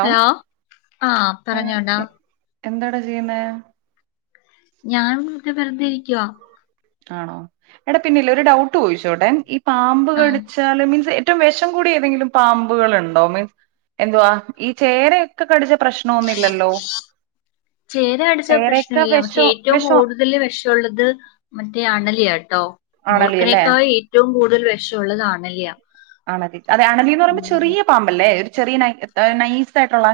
Hello ആഹ് ആ, പറഞ്ഞോണ്ടാ എ- എന്താടാ ചെയ്യുന്നേ ഞാൻ ഇവിടെ വെറുതെ ഇരിക്കുവാ ആണോ എടാ പിന്നെല്ലെ ഒരു ഡൗട്ട് ചോയിച്ചോട്ടെ ഈ പാമ്പ് ആ കടിച്ച് ച്ചാൽ മീൻസ് ഏറ്റവും വിഷം കൂടിയ ഏതെലും പാമ്പുകൾ ഉണ്ടോ മീൻസ് എന്തുവാ ഈ ചേരയൊ യൊക്കെ കടിച്ച പ്രശ്നൊന്നില്ലല്ലോ ചേര ചേരൊക്കെ വെശോ വെശോ വല്ല്യേ വെശുള്ളത് മറ്റേ അണലിയാട്ടോ അണലി അല്ലേ മൂർഖനേക്കായ് ഏറ്റവും കൂടുതൽ വിഷമുള്ളതാണല്ലയ അതെ അണലിന്ന് പറയുമ്പോ ചെറിയ പാമ്പല്ലേ ഒരു ചെറ നൈസ് ആയിട്ടുള്ള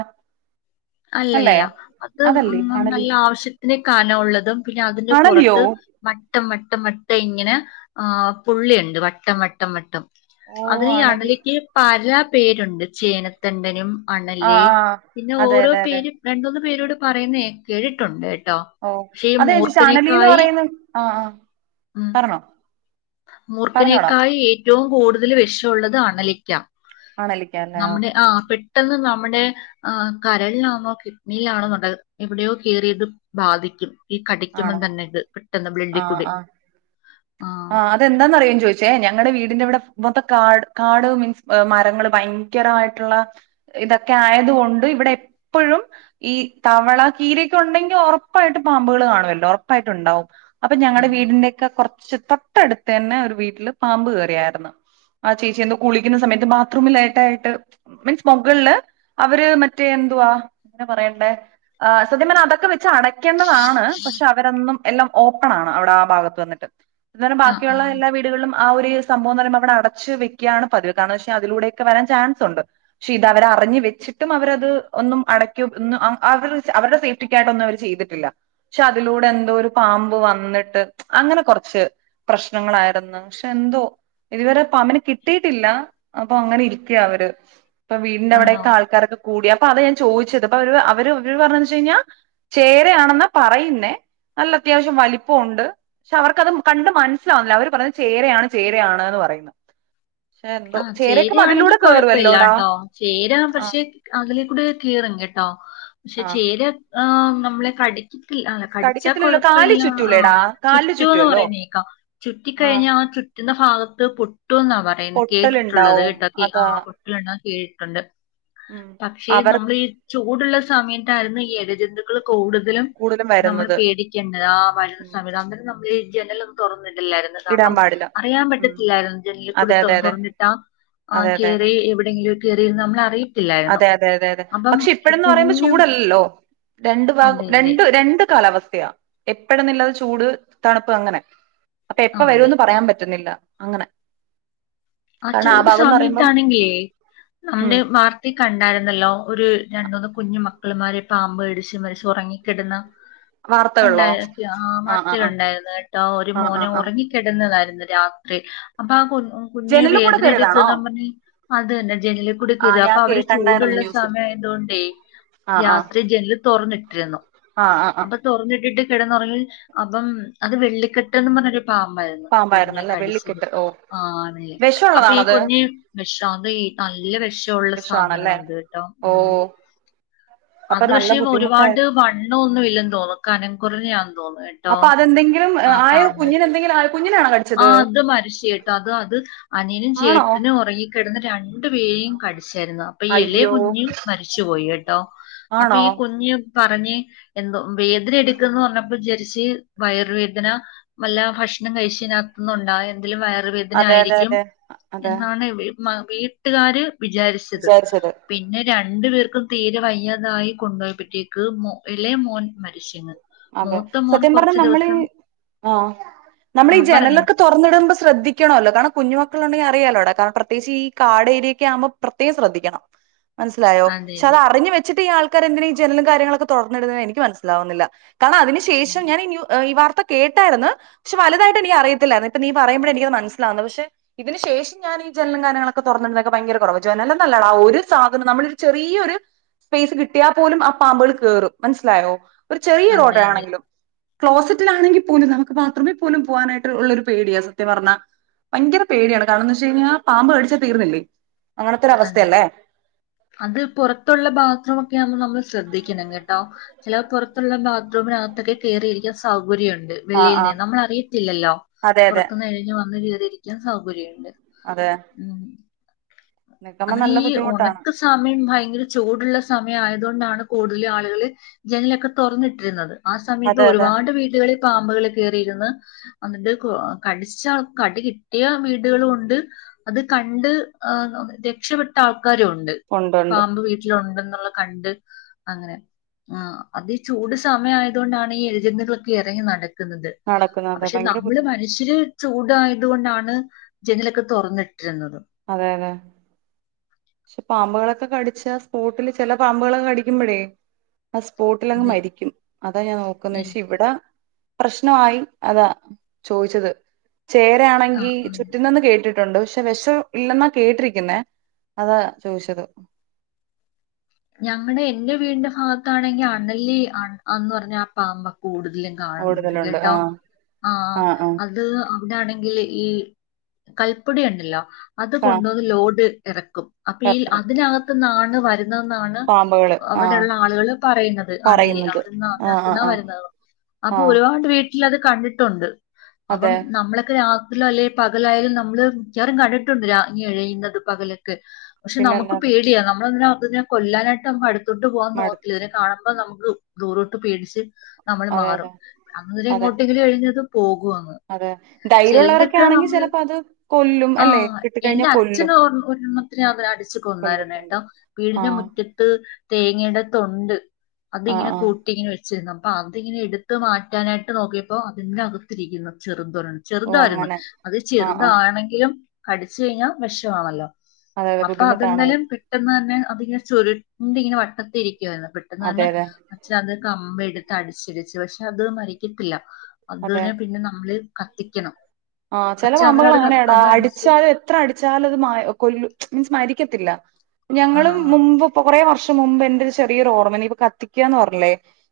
അല്ലേ അല്ലല്ല അത് ഉം അതല്ലേ അണലി നല്ല ആവശ്യത്തിനെ കാനാന ഉുള്ളതും പിന്നെ അതിന്റെ അണലിയോ പുറത്ത് വട്ടം വട്ടം വട്ടം ഇങ്ങനെ ആഹ് പുള്ളിയുണ്ട് വട്ടം വട്ടം വട്ടം ഓ അതിനീ അണലി അണലിക്ക് പല പേരുണ്ട് ചേനത്തണ്ടനും ആ അണലീ ആ പിന്നെ അതെ ഓരോ അതെ അതെ പേരും രണ്ടൂന്ന് പേരൂടെ പറയുന്ന കേട്ടിട്ടുണ്ട് ട്ടോ ഓഹ് അത ഞാൻ ചോദിച്ചേ അണലീന്ന് പറയുന്ന ആഹ് ആഹ് ഉം പറഞ്ഞോ പറഞ്ഞോടാ മൂർഖനേക്കായി ഏറ്റവും കൂടുതല് വിഷൊള്ളത് അണലിക്കാ ആണലിക്കാല്ലേ നമ്മടെ ഓക്കെ ആഹ് ഓക്കെ പെട്ടെന്ന് നമ്മടെ ആഹ് കരളിലാന്നോ കിഡ്നിയിലാണോന്നുണ്ട് എവിടെയോ കയറി ഇത് ബാധിക്കും ഈ കടിക്കുമ്പം ആണോ തന്നെ ഇത് പെട്ടന്ന് ആഹ് ബ്ലഡിക്കുടി ആഹ് ആഹ് അതെന്താന്നറിയൊ ചോദിച്ചേ ഞങ്ങടെ വീടിന്റെവിടെ മൊത്തം കാട് കാട് മീൻസ് അഹ് മരങ്ങള് ഭയങ്കരമായിട്ടുള്ള ഇതൊക്കെ ആയതുകൊണ്ട് ഇവിടെ എപ്പഴും ഈ തവള കീരിയൊക്കെ ഒണ്ടെങ്കി ഒറപ്പായിട്ടും പാമ്പുകള് കാണുവല്ലോ ഒറപ്പായിട്ടൊണ്ടാവും അപ്പൊ ഞങ്ങടെ ഉം. വീടിന്റെയൊക്കെ കൊറച്ച് തൊട്ടടുത്തന്നെ ഒരു വീട്ടില് പാമ്പ് കേറിയാരുന്ന് ആ ചേച്ചി എന്തോ കുളിക്കുന്ന സമയത്ത് ബാത്രൂമിലേട്ടായിട്ട് മീൻസ് മൊകൾല് അവര് മറ്റേ എന്തുവാ എങ്ങന പറയണ്ടേ ആഹ് സത്യം പറഞ്ഞ അതൊക്കെ വെച്ച് അടയ്ക്കേണ്ടതാണ് പക്ഷെ അവരന്നും എല്ലാം ഓപ്പണാണ് അവിടെ ആ ഭാഗത്ത് വന്നിട്ട് അന്നേരം ആ ആ ബാക്കിയൊള്ള എല്ലാ വീ ടുകൾലും ആ ഒരു സംഭവംന്ന് പറയുമ്പ അവിടെ അടച്ച് വെക്കാണ് പതിവ് കാരണം എന്താന്ന് വെച്ച അതിലൂടേക്ക വരാൻ ചാൻസൊണ്ട് പക്ഷെ ഇത് അവരറിഞ്ഞ് വെച്ചിട്ടും അവരത് ഒന്നും അടയ്ക്കു ഒന്നും അഹ് അഹ് അവ അവരുടെ സ്ഥി [unintelligible] ട്ടൊന്നും അവര് ചെയ്തിട്ടില്ല പക്ഷെ അതിലൂടെ എന്തോ ഒരു പാമ്പ് വന്നിട്ട് അങ്ങനെ കൊറ ച് പ്രശ്നങ്ങളായിരുന്ന് പക്ഷെ എന്തോ ഇതുവരെ പാമ്പിനെ കിട്ടിയട്ടില്ല അപ്പൊ അങ്ങനെ ഇരിക്ക്യാ അവര് അപ്പ ആണോ വീടിന്റെവിടെയക്ക ആൾക്കാരക്ക കൂടി അപ്പ അതാ ഞാൻ ചോദിച്ചത് അപ്പ അവര് അവര് അവര് പറഞ്ഞ എന്താന്ന് വെച്ച് കഴിഞ്ഞാ ചേരയാണെന്നാ പറയുന്നേ നല്ല അത്യാവശ്യം വലിപ്പവൊണ്ട് പക്ഷെ അവർക്കത് കണ്ട് മനസ്സിലാവുന്നില്ല അവര് പറഞ്ഞ് ചേരയാണ് ചേരയാണ്ന്ന് പറയുന്ന് ആഹ് ചേരയാണെങ്കി കേറുവല്ലോടാ കൊഴപ്പില്ലാട്ടോ ചേരാ ആഹ് പക്ഷെ അതിലേക്കൂടെ കേറും കേട്ടോ പക്ഷെ ആഹ് ചേര ആഹ് നമ്മളെ കടി ക്കത്തില്ല അഹ് കടിച്ചാ കടിക്കത്തില്ലല്ലോ കാലി കുഴപ്പവില്ല ചുറ്റൂലേടാ ആഹ് കാലില് ചുറ്റുവന്ന് ചുറ്റുവല്ലോ പറയുന്ന കേക്കാം ചുറ്റിക്കഴിഞ്ഞ ആഹ് ആ ചു ക്കുന്ന ഭാഗത്ത് പൊട്ടൂന്നാ പറയുന്ന കേട്ടിട്ടുള്ളത് പൊട്ടലുണ്ടാവും കേട്ടൊ അതാ ആഹ് [unintelligible] കേട്ടിട്ടൊണ്ട് ഉം പക്ഷേ അവർ നമ്മളീ ചൂടുള്ള സമയത്തായിരുന്നു ഈ എഴജന്തുക്കള് കൂടുതലും കൂടുതലും നമ്മള് വരുന്നത് പേടി ‌ക്കിന്നെ ആഹ് മഴ ഉം സമയത്ത് അന്നേരം നമ്മളീ ജനലൊ തൊറന്നിടില്ലായിരുന്നു ഇടാൻ കാരണം പാടില്ല അറിയാൻ ഉം പറ്റത്തില്ലായിരുന്നു ജനലിക്കൂടി അതെ തൊ അതെ അതെ തൊറന്നിട്ടാ ആഹ് അതെ അതെ അതെ കേറി എവിടെങ്കിലൊക്കെ കേറിരുന്നാ നമ്മളറിയത്തില്ലായിരുന്നു അതെ അതെ അതെ അതെ അപ്പം പക്ഷെ ഇപ്പഴന്ന് പറയുമ്പോ കുഞ്ഞു ചൂടല്ലല്ലോ രണ്ട് അതെ [unintelligible] അതെ രണ്ട് രണ്ട് കാലാവസ്ഥയാ എപ്പഴന്നില്ലാതെ ചൂട് തണുപ്പ് അങ്ങനെ അപ്പൊ എപ്പ ആ അതെ വരുവന്ന് പറയാൻ പറ്റുന്നില്ല അങ്ങനെ ആ കാരണം ചൂട് ഭാഗംന്ന് പറയുമ്പം സമയത്താണെങ്കേ ഉം നമ്മടെ വാർ ത്തി കണ്ടായിരുന്നല്ലോ ഒരു രണ്ടൂന്ന് കുഞ്ഞു മക്കളുമാരെ പാമ്പ് കടിച്ചു മരിച്ചു ഉറങ്ങിക്കിടന്ന വാർത്തകളിലോ കണ്ടായി ആഹ് ആ ആ ആ വാർത്തേലൊണ്ടായിരുന്നു കേട്ടോ ഒരു ആ ആ മോന് ആ ഒറങ്ങി കെടന്നതായിരുന്നു രാത്രി അപ്പൊ ആ കു കുഞ്ഞിന് ജനല് കൂടെ വേദന കേറിയതാണോ എടുക്കുന്നന്നും പറഞ്ഞ് അത് തന്നെ ജനലീക്കൂടി ആ കേറിയതാ ഞാൻ അപ്പൊ കേ അവര് കണ്ടായിരുന്നു ചൂടുള്ള ന്യൂസ് സമയം ആയതുകൊണ്ടേ രാത്രി ജനല് തൊറന്നിട്ടിരുന്നു ആഹ് ആഹ് അഹ് തുറന്നിട്ടിട്ട് കെടന്നൊറങ്ങി അപ്പം അത് വെള്ളിക്കെട്ട് എന്നും പറഞ്ഞൊരു പാമ്പായിരുന്നു പാമ്പായിരുന്നല്ലേ വെള്ളിക്കൊട്ട് ആഹ് അപ്പൊ ഈ കുഞ്ഞ് വെഷം അത് ഈ നല്ല വെഷവൊള്ള സാധനവാ അത് കേട്ടോ ഉം ഓഹ് അത് പക്ഷേ ഒരുപാട് ബുദ്ധിമുട്ടായിരുന്നു വണ്ണോന്നും ഇല്ല തോന്നും കനംകുറഞ്ഞ അപ്പൊ അതെന്തെങ്കിലും ആ കുഞ്ഞിനെ എന്തെങ്കിലും കുഞ്ഞിന ആണ കടി ആ അത് മരച്ച ചേട്ട അത് അത് അനയനും ആണോ ചേട്ടനും ഉറങ്ങി കിടന്ന് രണ്ടു പേരേം കടിച്ചായിരുന്നു അപ്പൊ ഈ ഇലയ അയ്യോ കുഞ്ഞ് മരിച്ചു പോയി കേട്ടോ അപ്പൊ ആണോ ഈ കുഞ്ഞ് പറഞ്ഞ് എന്തോ വേദന എടുക്കന്ന് പറഞ്ഞപ്പോ വിചാരിച്ച് വയറുവേദന വല്ല ഭക്ഷണം കഴിച്ചു ഇനിനാത് ത്തുന്നുണ്ടാ എന്തേലും വയറുവേദന അതെ അതെ ആയിരിക്കും അതെ അതെ എന്നാണ് മാ വീട്ടുകാര് വിചാരിച്ചത് പിന്നെ രണ്ടു പേർക്കും തീരെ വയ്യാതായി കൊണ്ടുപോയപ്പോഴത്തേക്ക് മോ ഇളയ മോൻ മരിച്ചു അതെ സത്യം പറഞ്ഞ നമ്മൾീ ആ ആ നമ്മളീ പറഞ്ഞോ ജനലൊക്കെ തുറന്നിടുമ്പോൾ ശ്രദ്ധണമല്ലോ കണം കുഞ്ഞുക്കൾുണ്ടെിൽ അിയമോ കാരണം പ്രത്കിച്ച് ഈ കാ ടൂ ഏരിയൊക്ക ആകുമ്പൾ പ്രത്യേക ശ്രദിക്കണം മനസ്സിലായോ അതെ പഷേ അത് അതെ അറിഞ് വെച്ചട്ട് ഈ ആൾക്കാര്ന്തിന ജനലും കാര്യങ്ങളൊക്കെ തുറന്നിടുന്നുന്നത് എനിക്ക് മനസ്സിലാവുന്നില്ല കാരണം അതിനു ഉം. ശേഷം ഞാൻ ഈ വാർത്ത കേട്ടായിരുന്നു പക്ഷെ വലുതായിട്ട്നക്ക് അറയിത്തില്ലായിരുന്നു ഇപ്പ നീ പറയുമ്പഴ എനിക്ക അത് മനസ്സിലാവുന്നു പക്ഷെ ഇതിന് ശേഷം ഞാൻ ഈ ജലനം ഗാനങ്ങളൊക്കെ തുറന്നിരുന്നൊക്കെ ഭയങ്കര കുറവ് ജോലല്ലട ആ ഒരു സാധനം നമ്മള ഒരു ചെറിയൊരു സ്പേസ് കിട്ടിയാൽ പോലും ആ പാമ്പുകൾ കേയറും മനസ്സിലായോ ഒരു ചെറിയ റോട്ട അതെ ക്ലോസറ്റിലാണെങ്കിൽ പോലും നമുക്ക് ബാത്റൂമിൽ പോലും പോവാനായിട്ട് ഉള്ള ഒരു പേടിയാ സത്യ പറഞ്ഞാൽ ഭയങ്കര പേടിയാണ് കാരണം എന്ന് വെച്ച് കഴിഞ്ഞാൽ പാമ്പ് മേടിച്ച തീർന്നില്ലേ അങ്ങനത്തെൊര അതെ അവസ്ഥയല്ലേ അത് പുറത്തുള്ള ബാത്റൂമ ഒക്കെ ആകുമ്പോ നമ്മൾ ശ്രദ്ധിക്കണം കേട്ടോ ചില പുറത്തുള്ള ബാത്റൂമിനകത്തൊക്കെ കയറിയിരിക്കാൻ സൗകര്യംണ്ട് ആഹ് വെള്ളിയിൽ നി ആഹ് നമ്മള അറിയത്തില്ലല്ലോ അതെ അതെ പുറത്തു നിന്ന് കഴിഞ്ഞ് വന്ന് ചെയീതിരിക്കാൻ സൗകര്യമുണ്ട് അതെ നിക്കുമ്പോ നല്ല ബുദ്ധിമുട്ടാണ് [unintelligible] സമയം ഭയങ്കര ചൂടുള്ള സമയം ആയതത് കൊണ്ടാണ് കൂടുതൽ ആളുകള് ജനലൊക്കെ തുറന്നിട്ടിരുന്നത് ആ സമയത്ത് അതെ അതെ ഒരുപാട് വീടുകളിൽ പാമ്പുകൾ കേയറിയിരുന്ന് എന്നിട്ട് കടിച്ച കടി കിട്ടിയ വീടുകൾ കൊണ്ട് അത് കണ്ട് ആഹ് രക്ഷപ്പെട്ട ആൾക്കാരു ഉണ്ട് പാമ്പ് വീ ഉണ്ടെന്നുള്ള കണ്ട് അങ്ങനെ ആ അത് ചൂട് സമയം ആയത കൊണ്ടാണ് ഈ ഏഴജന്തുകളൊക്കെ ഇറങ്ങി നടക്കുന്നത് നടക്കുന്നു ണ്ട് അതെ പക്ഷെ ഭയങ്കര നമ്മള് ബുദ്ധിമുട്ട് മനുഷില് ചൂടായതുക കൊണ്ടാണ് ജനിലൊക്കെ തുറന്നിട്ടിരുന്നുന്നത് അതെ അതെ പക്ഷെ പാമ്പുകളൊക്കെ കടിച്ചാ സ്പോട്ടില് ചില പാമ്പുകളൊക്കെ കടിക്കുമ്പോഴേ ആ സ്പോട്ടിൽ അങ്ങ് അത് മരിക്കും അതാ ഞാൻ നോക്കന്ന് പച്ചെ എനിക്ക് ഇവിടെ പ്രശ്നമായി അതാ ചോദിച്ചത് ആ ചേരയാണെങ്കിൽ ആ ചുറ്റുന്നന്ന് കേട്ടിട്ട് ണ്ട് പക്ഷെ വിഷം ഇല്ലെന്നാ കേട്ടിരിക്കുന്നേ അതാ ചോദിച്ചത് ഞങ്ങുടെ എൻന്റെ വീടിന്റെ ഭാഗത്താണെങ്കി അണലിന്ന് പറഞ്ഞ ആ പാമ്പ കൂടുതല കാണുന്നത് കൂടുതലുണ്ട് കേട്ടോ ആഹ് ആഹ് അ - അത് അവിടൊണെങ്കിൽ ഈ കൽപ്പൊടി ഉണ്ടല്ലോ അത് കാ കൊണ്ടന്ന് ലോഡ് ഇറക്കും അപ്പൊ ഈ എറക്കും അതിനകത്ത് നാണ് വര ണ് പാമ്പുകള് ആഹ് അവിടെള്ള ആളുകള് പറയുന്നത് ആണ് പറയുന്നത് അവിടെന്ന് ആഹ് ആഹ് നടത്തുന്നാ ആഹ് വരുന്നത് അപ്പൊ ആഹ് ഒരുപാട് വീട്ടിൽ അത് കണ്ടിട്ടുണ്ട് അപ്പം അതെ നമ്മളൊക്കെ രാ ത്രി അല്ലെ പകലായാലും നമ്മള് മിക്കാറും കണ്ടിട്ടുണ്ട് രാങ്ങി എഴയുന്നത് പകലൊക്കെ പക്ഷെ നമുക്ക് പിന്നല്ലാതെ പേടിയ നമ്മളെ അതിനെ കൊല്ലാനായിട്ട് നമ്മു അടുത്തോണ്ട് പോകാൻ മടു നോക്കില്ല ഇതിനെ കാണ അപ്പ നമുക്ക് ദൂരോട്ട് പേടിച്ച് നമ്മള് അതെ മാറും അതെ അവര് അതെ എങ്ങോട്ടെങ്കിലും എഴഞ്ഞതും പോകുവാന്ന് അതെ ധൈര്യമുള്ളവരൊക്കെ ചെൽതൊക്കെ ആണെങ്കി നമ്മള് ചെലപ്പോ അത് കൊല്ലും അല്ലെ ആഹ് കിട്ടിക്കഴിഞ്ഞാ എന്റെ അച്ഛൻ കൊല്ലും ഓ ഒരണ്ണം ഇനി അവര് അടിച്ച് കൊന്നായിരുന്ന ട്ടോ കൊല്ലിട്ടുണ്ട് വീടിൻ്റെ ആഹ് മുറ്റത്ത് തേങ്ങയുടെ തൊണ്ട് ആഹ് അതിങ്ങനെ കൂ ആഹ് ട്ടി ഇങ്ങനെ വെച്ചിരുന്നു അപ്പൊ അതിങ്ങനെ എടുത്ത് മാറ്റാനായിട്ട് നോക്കിയപ്പോ അതിന്റെകത്തിരിക്കുന്നു ചെറുതൊരണ്ണം ഓ ചെറുതായിരുന്നു അങ്ങനെ അത് ആഹ് ആഹ് ചെറുതാണെങ്കിലും കടിച്ചു കഴിഞ്ഞാൽ വെഷോണല്ലോ അതെ അതെ അപ്പൊ ബുദ്ധിമുട്ടാണത് അതെന്തലും പെട്ടെന്ന് തന്നെ അതിങ്ങനെ ചുരുണ്ട് ഇങ്ങനെ വട്ടത്തിരിക്കുവായിരുന്നു പെട്ടെന്ന് അതെ തന്നെ അതെ അച്ഛൻ അത് കമ്പ് എടുത്ത് അടിച്ചിടിച്ച് പക്ഷെ അത് മരിക്കത്തില്ല അതെ അതിനെ പിന്നെ നമ്മള് കത്തിക്കണം ആഹ് ചെല അച്ഛൻ അന്നേരം പാമ്പകൾ അത് കത്ത് അങ്ങനെയാടാ അത് അടിച്ച് അടിച്ചാല് എത്ര അടിച്ചാലത് മ കൊലു മീൻസ് മരിക്കത്തില്ല ആ ഞങ്ങളും മുമ്പ് കൊറേ വർഷ തൊട്ട് മുമ്പ് എന്റെ ചെറിയരു ഓർമ്മ ഇനി കത്തിക്കാന്ന് പറഞ്ഞില്ലേ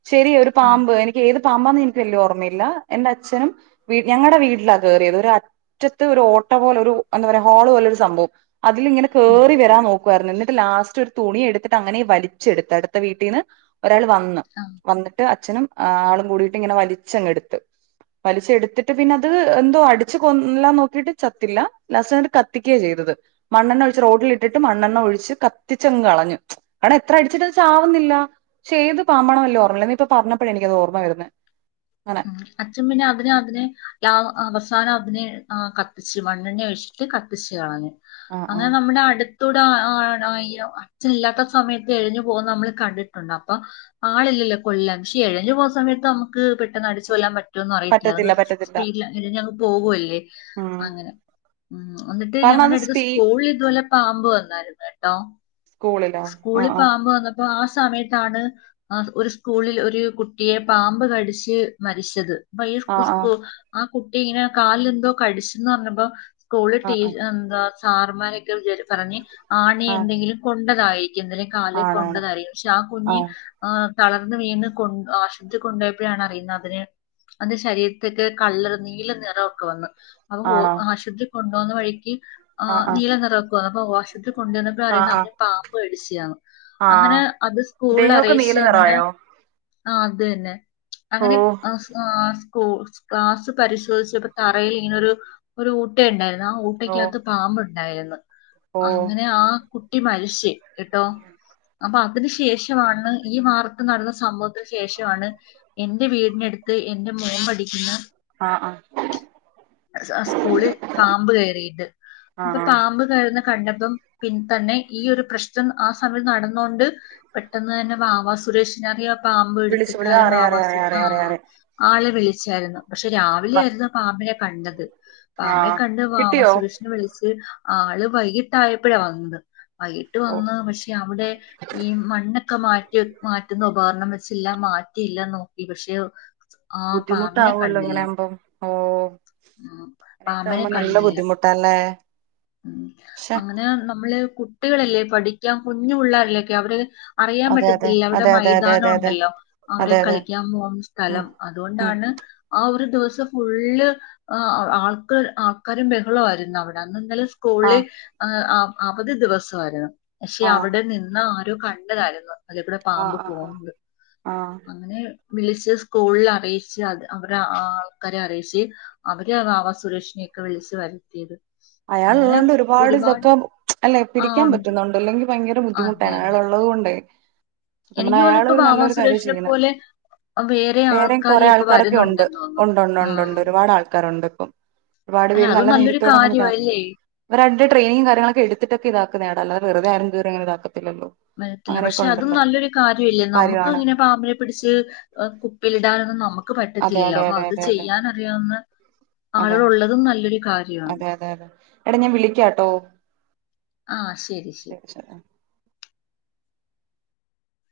ശരിയ ഒരു ആ പാമ്പ് എനി ഏത് പാമ്പാന്ന് എനിക്ക് വലിയ ഓർമ്മയില്ല എന്റെ അച്ഛനും വി ഞങ്ങളുടെ വീട്ടില കേറിയത് ഒരു അറ്റത്ത് ഒരു ഓട്ട പോലെ ഒരു എന്താ പറയാ ഹോള് പോലെ ഒരു സംഭവം അതിൽ ഇങ്ങനെ ഉം കേറി വരാൻ നോ കുവർന്ന് എന്നിട്ട് ലാസ്റ്റ് ഒരു തുണി എടുത്തിട്ട് അങ്ങനെ വലിച്ചെടുത്ത് അടുത്ത വീട്ടീന്ന് ഒരാൾ വന്ന് അഹ് വന്നിട്ട് അചനും ആളും കൂടിട്ട് ഇങ്ങനെ വലിച്ചങ് എടുത്ത് വലിച്ചെടുത്തിട്ട് പിന്നെ അത് എന്തോ അടിച്ചു കൊല്ലാൻ നോക്കിട്ട് ചത്തില്ല ലാസ്റ്റ്ങ്ട്ട് കത്തിക്ക്യാ ചെയ്തത് മണ്ണെണ്ണ ഒഴിച്ച് റോട്ടിലിട്ടിട്ട് മണ്ണെണ്ണ ഒഴിച്ച് കത്തിച്ചെങ് കളഞ്ഞു കാരണം എത്ര അടിച്ചിട്ടും ചാവുന്നില്ല ക്ഷേത് പാമ്പണല്ലേ ഓർമയില്ല നീയിപ്പോ പർഞ്ഞപ്പഴേ എനിക്ക് അത് ഓർമ്മ വരുന്നേ അങ്ങനെ ഉം അച്ഛൻ പിന്നെ അതിനെ അതിനെ അവസാനം അതിനെ കത്തിച്ച് അഹ് മണ്ണെണ്ണ ഒഴിച്ചി ട്ട് കത്തിച്ചു കളഞ് ആ ആ അങ്ങനെ നമ്മുടെ അടു ത്തുട [unintelligible] അച്ഛൻ ഇല്ലാത്ത സമയത്ത് എഴിഞ്ഞു പോകുന്ന നമ്മള് കണ്ടിട്ടുണ്ട് അപ്പൊ ആളില്ലല്ലോ കൊല്ലൻക്ഷെ എഴഞ്ഞു പോസമയത്ത് നമുക്ക് പെട്ടെന്ന് അടിച്ച് കൊല്ലാൻ പ റ്റോന്ന അറിയിത്തില്ല പറ്റത്തില്ല അതങ് പറ്റത്തില്ല സ്പീഡ് എഴഞ്ഞങ് പോകുവല്ലേ ഉം അങ്ങനെ ഉം എന്നിട്ട് കാരണം ഞങ്ങളുടെ അത് അടുത്ത് സ്പീ സ്കൂളിൽ ഇതുപോലെ പാമ്പ് വന്നായിരുന്നു ട്ടോ സ്കൂളിലോ ആ സ്കൂളി ആ പാമ്പ് വന്നാ അപ്പൊ ആ സമയത്താണ് ഒരു സ്കൂളിൽ ഒരു കുട്ടിയെ പാമ്പ് കടിച്ച് മരിച്ചത് ആ ഇപ്പൊ ആ സ്കൂ ആ കുട്ടി ഇങ്ങനെ കാലിന് എന്തോ കടിച്ചന്ന് പർഞ്ഞപ്പോ സ്കൂളിൽ ആ ടീ എന്താ സാർമാരൊക്കെ പറഞ്ഞ് ആണിയെ ആ ആ എന്തെങ്കിലും കൊണ്ടതായിരിക്കും ഇതിലെ കാല് ആണാണ് കൊണ്ടതാറിയു പക്ഷെ ആ കുഞ്ഞ് ആഹ് തളർന്ന് വീണ് കൊ ആശുപത്രിൽ കൊണ്ടയപ്പഴാണ് അറിയുന്നത് തിന് അത് ശരീരത്ത്ക് കള്ളറ നീല നിറൊക്കെ വന്നു അപ്പൊ ആണോ ആശുപത്ര കൊണ്ടോന്ന വഴിക്ക് ആ അഹ് ആ നീല നിറാംക്കുവന്ന് അപ്പൊ ആശു പത്രി കൊണ്ടുവന്നപ്പോ ആ അറിയുന്നേ അത് ആ പാമ്പ് കടിച്ചയാണ് ആ അങ്ങനെ അത് സ്കൂളിൽ ദേഹമൊക്കെ നീല അറിയിച്ച് അങ്ങനെ നിറായോ ആഹ് അതന്നെ ഓ അങ്ങനെ ആഹ് സ്കു ക്ലാസ് പരിശോധിച്ചപ്പോ തറയിൽ ഇങ്ങനൊരു ഒരു ഊട്ട ഉണ്ടായിരുന്നു ആ ഓ ഊട്ടക്കകത്ത് പാമ്പ് ഉണ്ടായിരുന്നു ഓ അങ്ങനെ ആ കുട്ടി മരിച്ച് കേട്ടോ അപ്പൊ അതിനു ശേഷം ഷമാണ് ഈ വാർത്ത നടന്ന സംഭവത്തിന് ശേഷമാണ് എന്റെ വീടിനടു ത്ത് എന്റെ മോൻ പഠിക്കുന്ന ആ ആ സ് സ്കൂളിൽ പാമ്പ് കയറിയിണ്ട് അപ്പൊ ആണോ പാമ്പ് തായിരുന്ന കണ്ടപ്പം പിന്ന തന്നെ ഈ ഒരു പ്രശ്നം ആ സമയം നടന്നൊണ്ട് പെട്ടെന്ന് തന്നെ വാവാ സുരേഷിനറിയാ പാമ്പ് വിളിച്ചു വിളി എടുത്തക്കാരൻ അറിയാം വാവാ അറിയാം അറിയാം സുരേഷ് അറിയാം അറിയാം അഹ് അറിയാം ആളെ വിളിച്ചായിരുന്നു പക്ഷെ രാവിലെ ബാ ആയിരുന്നു പാമ്പിനെ കണ്ടത് ആഹ് പാമ്പിനെ കണ്ട് വാവാ കിട്ടിയോ സുരേഷന് വിളിച്ച് ആള് വൈകിട്ട ആയപ്പോഴണ് വന്നത് വൈകിട്ട് ഓ വന്ന് പക്ഷെ അവിടെ ഈ മണ്ണ് ക്കെ മാറ്റി മാറ്റുന്ന ഉപകരണം വെച്ചില്ല മാറ്റിയില്ലന്ന് നോക്കി പക്ഷെ ആ പാമ്പിനെ ബുദ്ധിമുട്ടാവല്ലോ കണ്ടില്ല അങ്ങനൊകുമ്പം ഓ ഉം. അങ്ങനെയൊക്കെ പാമ്പിനെ ആകുമ്പോ നല്ല കണ്ടില്ല ബുദ്ധിമുട്ട് തന്നെ ഉം അങ്ങനെ നമ്മള് കുട്ടികളല്ലേ പഠിക്കാൻ കുഞ്ഞു പിള്ളരിലൊക്കെ അവര് അറിയാൻ അതെ അതെ പറ്റത്തില്ല അവിടെ അതെ അതെ അതെ മൈതാനം അതെ അതെ ഉണ്ടല്ലോ അവരെ അതെ അതെ കളിക്കാൻ പോകുന്ന ഉം സ്ഥലം ഉം അതുകൊണ്ടാണ് ആ ഒരു ദിവസം ഫുള്ള് ആൾക്ക ആൾക്കാരും ബഹളമായിരുന്നു അവിടെന്ന്ാലും സ്കൂളിൽ ആഹ് അവധി ദിവസമായിയിരുന്നു പക്ഷെ ആഹ് അവിടെ നിന്ന് കണ്ടതായിരുന്നു അതിവിടെ ആഹ് പാമ്പ് ആഹ് ആഹ് പോകണ്ട് ആഹ് അങ്ങനെ വിളിച്ച് സ്കൂളിൽ അറിയിച്ച് അത് അവടെ ആൾക്കാരെ അറിയിച്ച് അവര് വവാ സുരേഷിനെയൊക്കെ വിളിച്ച് വരുത്തിയത് അയാൾ ഉള്ളതോൊണ്ട് ഒരുപാട് ഇതൊക്കെ അല്ലെ ആ പിടിക്കാൻ ഉണ്ട് പറ്റുന്നുണ്ട് അല്ലെങ്കിൽ ഭയങ്കര അതെ ബുദ്ധിമുട്ടാണ് അതെ അയാൾള്ളത് കൊണ്ടെ എനിക്ക് തോന്നുന്നു അയാൾ ഇപ്പൊ ഒരു ബാബാ നല്ലരു കാര്യം സുരേഷിനെ ചെയ്യണം പോലെ വേറെ വേറെയും ആൾക്കാര് കൊറെേ ഇപ്പൊ ആൾക്കാരൊക്കെ ഉണ്ട് വരുന്നുണ്ടെന്ന് തോന്നുന്നു ഉണ്ട്ണ്ട് ആ ഉണ്ട്ണ്ട് ഒരുപാട് ആൾക്കാരുണ്ട് ഇപ്പം ഒരുപാട് പേര് നല്ല ധൈര്യത്തോടെ അങ്ങനെ അല്ലേ അവരുടെ ട്രെനിങ്ങും കാര്ങ്ങളൊക്കെ എടുത്തിട്ടക്കെ ഇതാക്ക നേട അല്ല വെറതരുംരങ്ങെ ഇതാക്കല്ലോ വരത്തില്ല പക്ഷെ അതും നല്ലൊരു കാര്യമില്ല നമുക്ക് കാര്യമാണ് ഇങ്ങനെ പ പിടിച്ച് കുപ്പിലിടാനൊന്നും നമുക്ക് അതെ പറ്റത്തില്ലോ അതെ അ അതെ അത് അതെ അതെ ചെയ്യാൻ അറിയാവുന്ന അതെ ആളുകള്ളതും നല്ലൊരു കാര്യമാണ് അതെ അതെ എടാ ഞാൻ വിളിക്കാട്ടോ ആഹ് ശരി ശരി